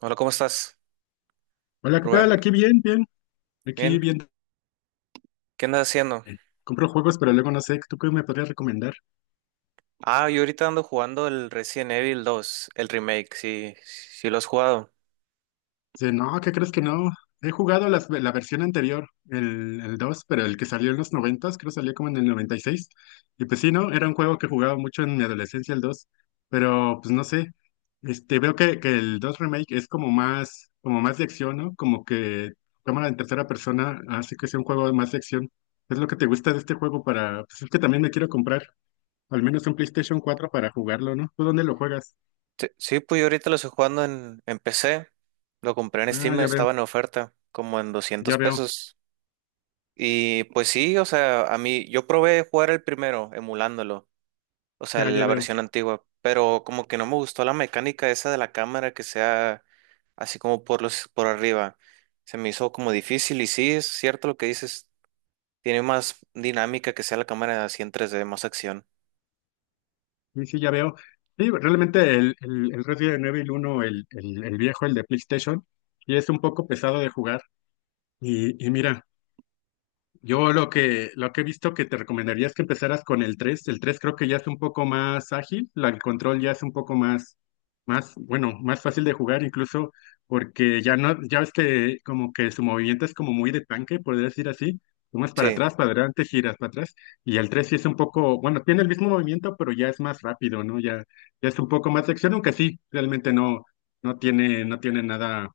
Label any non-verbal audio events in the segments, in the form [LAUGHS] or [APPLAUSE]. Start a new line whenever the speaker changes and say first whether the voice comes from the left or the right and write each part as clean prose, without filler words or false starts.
right: Hola, ¿cómo estás,
left: Hola, ¿qué
right: Rubén?
left: tal? Aquí bien, bien. Aquí
right: Bien,
left: bien.
right: ¿qué andas haciendo?
left: Compro juegos, pero luego no sé, ¿tú qué me podrías recomendar?
right: Ah, yo ahorita ando jugando el Resident Evil dos, el remake. Sí, sí lo has jugado.
left: Dice, no, ¿qué crees que no? He jugado la versión anterior, el 2, pero el que salió en los 90, creo que salió como en el noventa y seis. Y pues sí, ¿no? Era un juego que jugaba mucho en mi adolescencia, el dos. Pero pues no sé, este, veo que el 2 Remake es como más de acción, ¿no? Como que cámara en tercera persona, así que es un juego más de acción. Es lo que te gusta de este juego para, pues es que también me quiero comprar. Al menos un PlayStation cuatro para jugarlo, ¿no? ¿Tú dónde lo juegas?
right: Sí, sí, pues yo ahorita lo estoy jugando en PC, lo compré en
left: Ah,
right: Steam,
left: ya veo,
right: estaba en oferta, como en
left: ya
right: doscientos
left: veo,
right: pesos. Y pues sí, o sea, a mí, yo probé jugar el primero, emulándolo, o sea,
left: ya, ya
right: la
left: veo.
right: versión antigua, pero como que no me gustó la mecánica esa de la cámara que sea así como por los, por arriba. Se me hizo como difícil y sí, es cierto lo que dices. Tiene más dinámica que sea la cámara así en tres d, más acción.
left: Sí, sí, ya veo. Sí, realmente el Resident Evil uno, el viejo, el de PlayStation, y es un poco pesado de jugar. Y mira, yo lo que he visto que te recomendaría es que empezaras con el 3. El 3 creo que ya es un poco más ágil, el control ya es un poco más, bueno, más fácil de jugar incluso porque ya no, ya ves que como que su movimiento es como muy de tanque, podría decir así. Tomas para
right: Sí,
left: atrás, para adelante, giras para atrás. Y el 3 sí es un poco, bueno, tiene el mismo movimiento, pero ya es más rápido, ¿no? Ya, ya es un poco más de acción, aunque sí, realmente no, no tiene nada.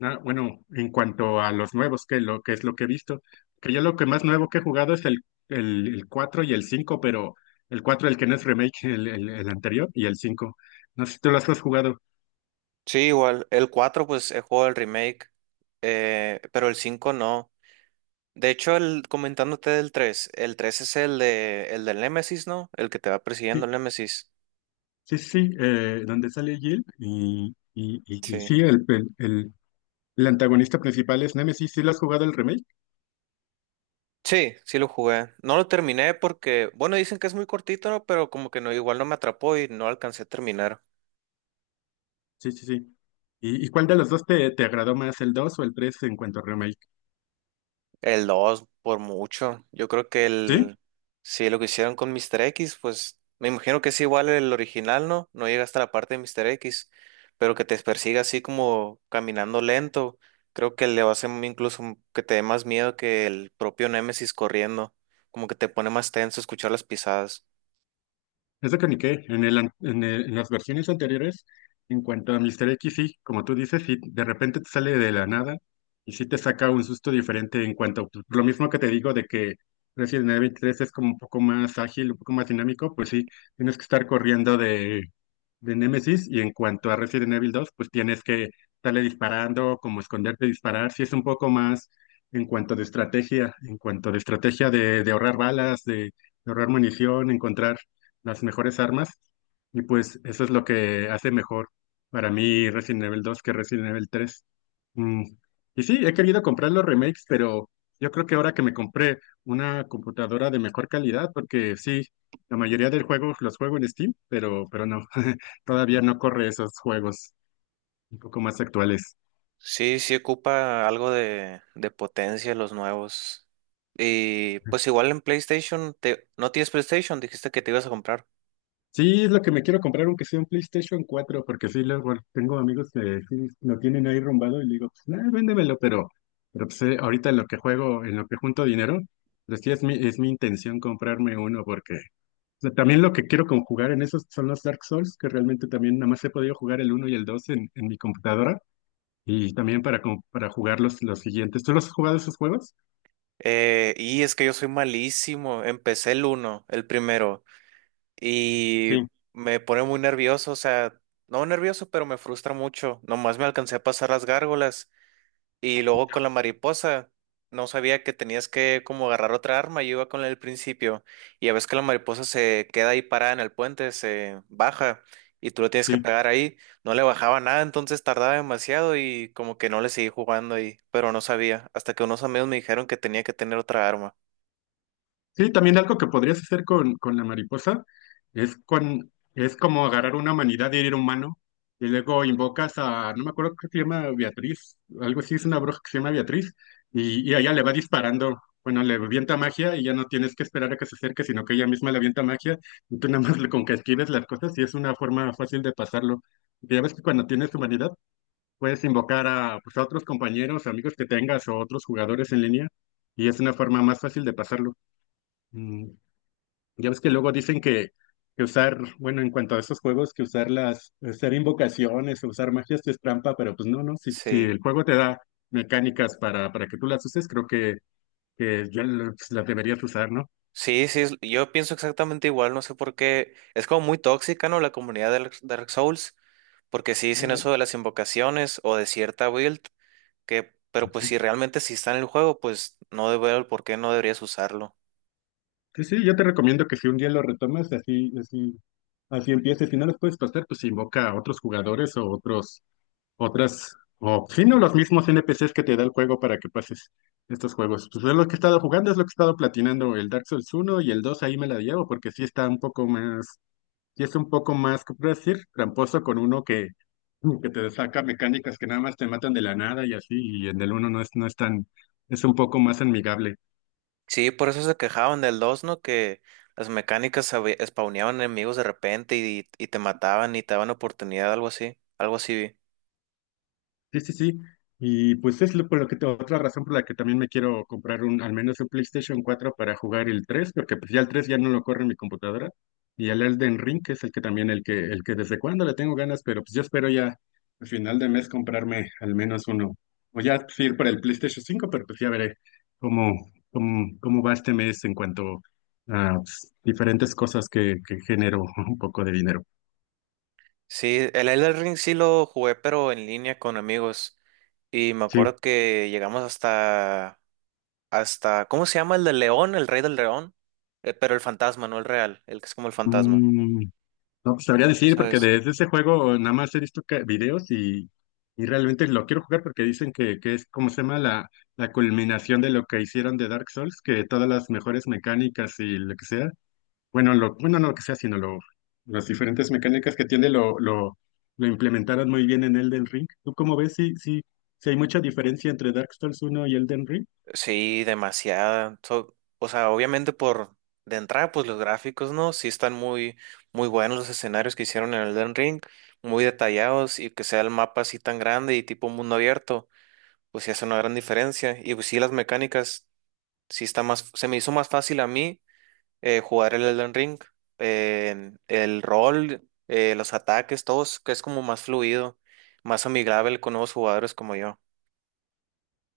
left: Ah, bueno, en cuanto a los nuevos, que lo que es lo que he visto, que yo lo que más nuevo que he jugado es el 4 y el 5, pero el 4 el que no es remake, [LAUGHS] el anterior, y el 5. No sé si tú los has jugado.
right: sí, igual. El 4 pues he jugado el remake, pero el 5 no. De hecho, el, comentándote del tres, el 3 es el de, el del Nemesis, ¿no? El que te va persiguiendo
left: Sí,
right: el Nemesis.
left: sí, sí, donde sale Jill y
right: Sí.
left: sí, el antagonista principal es Nemesis. ¿Sí lo has jugado el remake?
right: Sí, sí lo jugué. No lo terminé porque, bueno, dicen que es muy cortito, ¿no? Pero como que no, igual no me atrapó y no alcancé a terminar.
left: Sí, sí, sí. ¿Y cuál de los dos te agradó más, el 2 o el 3 en cuanto a remake?
right: El 2 por mucho. Yo creo que
left: ¿Sí?
right: el. Si lo que hicieron con Mr. X, pues me imagino que es igual el original, ¿no? No llega hasta la parte de Mr. X, pero que te persiga así como caminando lento. Creo que le va a hacer incluso que te dé más miedo que el propio Nemesis corriendo. Como que te pone más tenso escuchar las pisadas.
left: Es de Koenigsegg. En el, an- en el- en las versiones anteriores, en cuanto a Mr. X, sí, como tú dices, sí, de repente te sale de la nada y sí te saca un susto diferente en cuanto, pues, lo mismo que te digo de que Resident Evil tres es como un poco más ágil, un poco más dinámico, pues sí, tienes que estar corriendo de, Nemesis y en cuanto a Resident Evil dos, pues tienes que estarle disparando, como esconderte, disparar, sí es un poco más en cuanto de estrategia de ahorrar balas, de ahorrar munición, encontrar las mejores armas. Y pues eso es lo que hace mejor para mí Resident Evil 2 que Resident Evil 3. Mm, Y sí, he querido comprar los remakes, pero yo creo que ahora que me compré una computadora de mejor calidad, porque sí, la mayoría de juegos los juego en Steam, pero no, [LAUGHS] todavía no corre esos juegos un poco más actuales.
right: Sí, sí ocupa algo de potencia los nuevos. Y pues igual en PlayStation, te, ¿no tienes PlayStation? Dijiste que te ibas a comprar.
left: Sí, es lo que me quiero comprar, aunque sea un PlayStation cuatro porque sí, luego tengo amigos que sí lo tienen ahí rumbado y le digo, pues nada, véndemelo, pero pues ahorita en lo que juego, en lo que junto dinero, pues sí es mi, intención comprarme uno, porque o sea, también lo que quiero conjugar en esos son los Dark Souls, que realmente también nada más he podido jugar el uno y el 2 en, mi computadora, y también para, para jugar los siguientes. ¿Tú los has jugado esos juegos?
right: Y es que yo soy malísimo. Empecé el uno, el primero, y
left: Sí,
right: me pone muy nervioso, o sea, no nervioso, pero me frustra mucho. Nomás me alcancé a pasar las gárgolas y luego con la mariposa. No sabía que tenías que como agarrar otra arma. Yo iba con la del principio y a veces que la mariposa se queda ahí parada en el puente, se baja y tú lo tienes que
left: sí.
right: pegar ahí. No le bajaba nada, entonces tardaba demasiado y como que no le seguí jugando ahí, pero no sabía, hasta que unos amigos me dijeron que tenía que tener otra arma.
left: Sí, también algo que podrías hacer con la mariposa es, con, es como agarrar una humanidad de ir humano y luego invocas a, no me acuerdo qué se llama Beatriz, algo así, es una bruja que se llama Beatriz, y a ella le va disparando, bueno, le avienta magia y ya no tienes que esperar a que se acerque, sino que ella misma le avienta magia y tú nada más con que esquives las cosas y es una forma fácil de pasarlo. Porque ya ves que cuando tienes humanidad puedes invocar a, pues, a otros compañeros, amigos que tengas o otros jugadores en línea y es una forma más fácil de pasarlo. Mm, ya ves que luego dicen que usar, bueno, en cuanto a esos juegos, que usar usar invocaciones o usar magias es trampa, pero pues no, no, si
right: Sí,
left: el juego te da mecánicas para que tú las uses, creo que las deberías usar, ¿no?
right: sí, sí, es- yo pienso exactamente igual, no sé por qué. Es como muy tóxica, ¿no? La comunidad de Dark Souls, porque sí dicen
left: Eh,
right: eso de las invocaciones o de cierta build, que, pero pues
left: sí,
right: si realmente sí está en el juego, pues no debe el por qué no deberías usarlo.
left: sí, sí, yo te recomiendo que si un día lo retomas, así, así empieces. Si no las puedes pasar, pues invoca a otros jugadores o otros. Otras, o sí, no, los mismos N P NPCs que te da el juego para que pases estos juegos. Pues es lo que he estado jugando, es lo que he estado platinando, el Dark Souls uno y el dos ahí me la llevo, porque sí está un poco más, sí es un poco más, ¿cómo puedo decir? Tramposo con uno que te saca mecánicas que nada más te matan de la nada y así, y en el uno no es tan, es un poco más amigable.
right: Sí, por eso se quejaban del 2, ¿no? Que las mecánicas sabe- spawneaban enemigos de repente y te mataban y te daban oportunidad, algo así vi.
left: Sí, sí, sí. Y pues es lo, por lo que te- otra razón por la que también me quiero comprar al menos un PlayStation cuatro para jugar el 3 porque pues ya el 3 ya no lo corre mi computadora. Y el Elden Ring, que es el que también el que desde cuándo le tengo ganas, pero pues yo espero ya al final de mes comprarme al menos uno. O ya pues, ir para el PlayStation cinco pero pues ya veré cómo va este mes en cuanto a pues, diferentes cosas que genero [LAUGHS] un poco de dinero.
right: Sí, el Elden Ring sí lo jugué, pero en línea con amigos. Y me
left: Sí.
right: acuerdo que llegamos hasta, hasta, ¿cómo se llama? El del león, el rey del león. Pero el fantasma, no el real, el que es como el fantasma.
left: Mm, No pues, sabría decir, porque
right: ¿Sabes?
left: de ese juego nada más he visto videos y realmente lo quiero jugar porque dicen que es, como se llama?, la culminación de lo que hicieron de Dark Souls, que todas las mejores mecánicas y lo que sea, bueno, no lo que sea, sino las diferentes mecánicas que tiene lo implementaron muy bien en Elden Ring. ¿Tú cómo ves? Sí, sí, sí hay mucha diferencia entre Dark Souls uno y Elden Ring.
right: Sí, demasiada. So- o sea, obviamente por de entrada, pues los gráficos, ¿no? Sí están muy, muy buenos los escenarios que hicieron en Elden Ring, muy detallados y que sea el mapa así tan grande y tipo mundo abierto, pues sí hace una gran diferencia. Y pues sí, las mecánicas. Sí está más, se me hizo más fácil a mí jugar el Elden Ring, el rol, los ataques, todos, que es como más fluido, más amigable con nuevos jugadores como yo.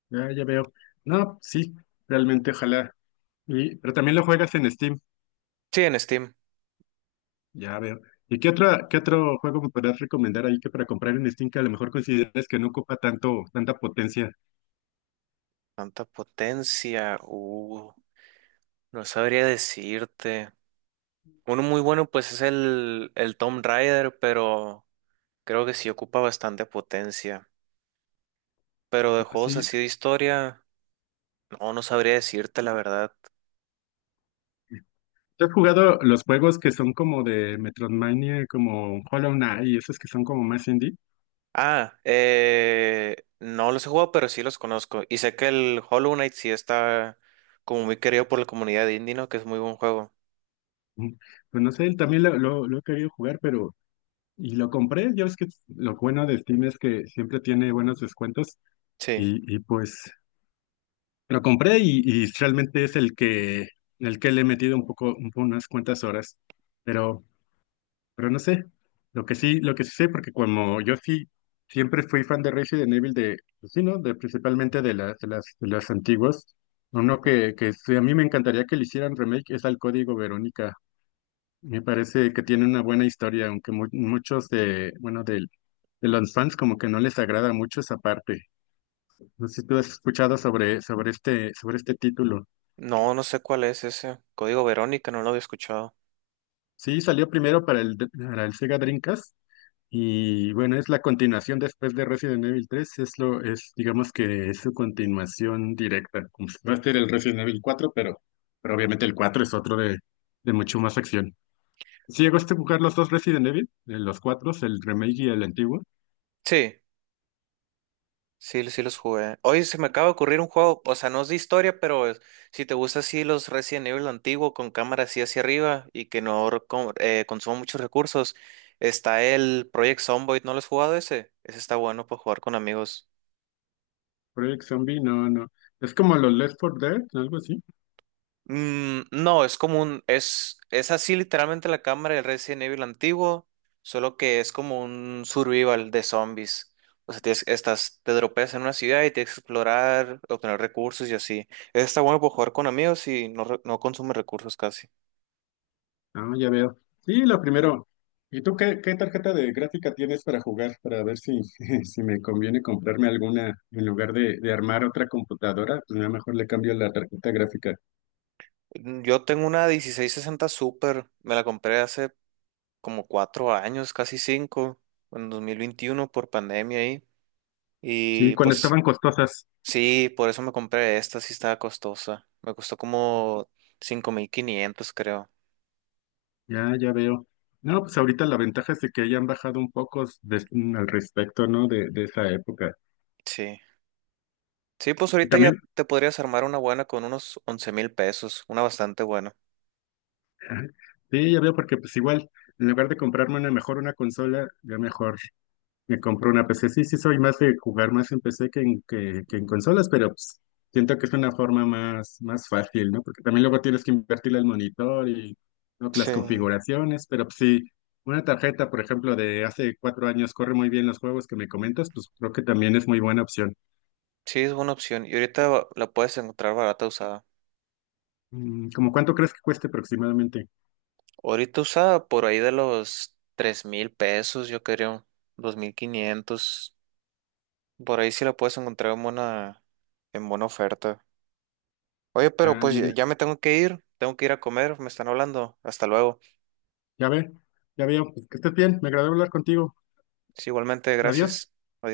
left: Ya, ya veo. No, sí, realmente, ojalá. Y, pero también lo juegas en Steam.
right: Sí, en Steam.
left: Ya veo. ¿Y qué otra, qué otro juego me podrías recomendar ahí que para comprar en Steam que a lo mejor consideres que no ocupa tanto, tanta potencia?
right: Tanta potencia, no sabría decirte. Uno muy bueno pues es el Tomb Raider, pero creo que sí ocupa bastante potencia. Pero de
left: Ah,
right: juegos
left: sí.
right: así de historia, no, no sabría decirte la verdad.
left: ¿Tú has jugado los juegos que son como de Metroidvania, como Hollow Knight y esos que son como más indie?
right: Ah, no los he jugado, pero sí los conozco. Y sé que el Hollow Knight sí está como muy querido por la comunidad indie, ¿no? Que es muy buen juego.
left: Ujú. Pues no sé, también lo he querido jugar. Pero... Y lo compré, ya ves que lo bueno de Steam es que siempre tiene buenos descuentos
right: Sí.
left: y pues lo compré y realmente es el que le he metido un poco, un po- unas cuantas horas. Pero Pero no sé, lo que sí sé, porque como yo sí siempre fui fan de Resident Evil de, pues sí, ¿no? De principalmente de las antiguas. Uno
right: Ujú.
left: que sí, a mí me encantaría que le hicieran remake es al Código Verónica. Me parece que tiene una buena historia, aunque muchos de, bueno, de, los fans como que no les agrada mucho esa parte. No sé si tú has escuchado sobre este título.
right: No, no sé cuál es ese. Código Verónica, no lo había escuchado.
left: Sí, salió primero para el, Sega Dreamcast. Y bueno, es la continuación después de Resident Evil tres digamos que es su continuación directa, como si fuera a ser el Resident Evil cuatro pero obviamente el 4 es otro de mucho más acción. Si llegaste a jugar los dos Resident Evil, los cuatro, el remake y el antiguo,
right: Sí, sí, sí los jugué. Hoy se me acaba de ocurrir un juego, o sea, no es de historia, pero es- si te gusta así los Resident Evil antiguo con cámara así hacia arriba y que no reco- consuma muchos recursos, está el Project Zomboid, ¿no lo has jugado ese? Ese está bueno para jugar con amigos.
left: Project Zombie, no, no. Es como los Left 4 Dead, algo así.
right: Mm, no, es como un, es así literalmente la cámara del Resident Evil antiguo, solo que es como un survival de zombies. O sea, tienes- estás, te dropeas en una ciudad y tienes que explorar, obtener recursos y así. Está bueno por jugar con amigos y no, re- no consume recursos casi.
left: Ah, ya veo. Sí, lo primero. ¿Y tú qué tarjeta de gráfica tienes para jugar? Para ver si, [LAUGHS] si me conviene comprarme alguna en lugar de armar otra computadora. Pues, a lo mejor le cambio la tarjeta gráfica.
right: Mm. Yo tengo una 1660 Super, me la compré hace como cuatro años, casi cinco, en 2021 por pandemia ahí.
left: Sí,
right: Y
left: cuando
right: pues
left: estaban costosas.
right: sí, por eso me compré esta, sí estaba costosa. Me costó como 5500, creo.
left: Ya, ya veo. No, pues ahorita la ventaja es de que hayan bajado un poco al respecto, ¿no? De esa época.
right: Sí. Sí, pues
left: Y
right: ahorita ya
left: también,
right: te podrías armar una buena con unos 11 000 pesos, una bastante buena.
left: [LAUGHS] ajá, sí, ya veo, porque pues igual, en lugar de comprarme una mejor una consola, ya mejor. Me compré una PC. Sí, sí, soy más de jugar más en PC que en consolas, pero pues, siento que es una forma más fácil, ¿no? Porque también luego tienes que invertirle al monitor y ¿no? que las
right: Sí.
left: configuraciones, pero pues, sí, una tarjeta, por ejemplo, de hace cuatro años corre muy bien los juegos que me comentas, pues creo que también es muy buena opción.
right: Sí, es buena opción. Y ahorita va- la puedes encontrar barata usada.
left: ¿Cómo cuánto crees que cueste aproximadamente?
right: Ahorita usada por ahí de los 3000 pesos, yo creo. 2500. Por ahí sí la puedes encontrar en buena oferta. Oye, pero
left: Ya,
right: pues
left: ya,
right: ya ya
left: ya.
right: me tengo que ir. Tengo que ir a comer, me están hablando. Hasta luego.
left: Ya ve, ya veo. Pues, que estés bien, me agradó hablar contigo.
right: Sí, igualmente,
left: Adiós.
right: gracias. Adiós.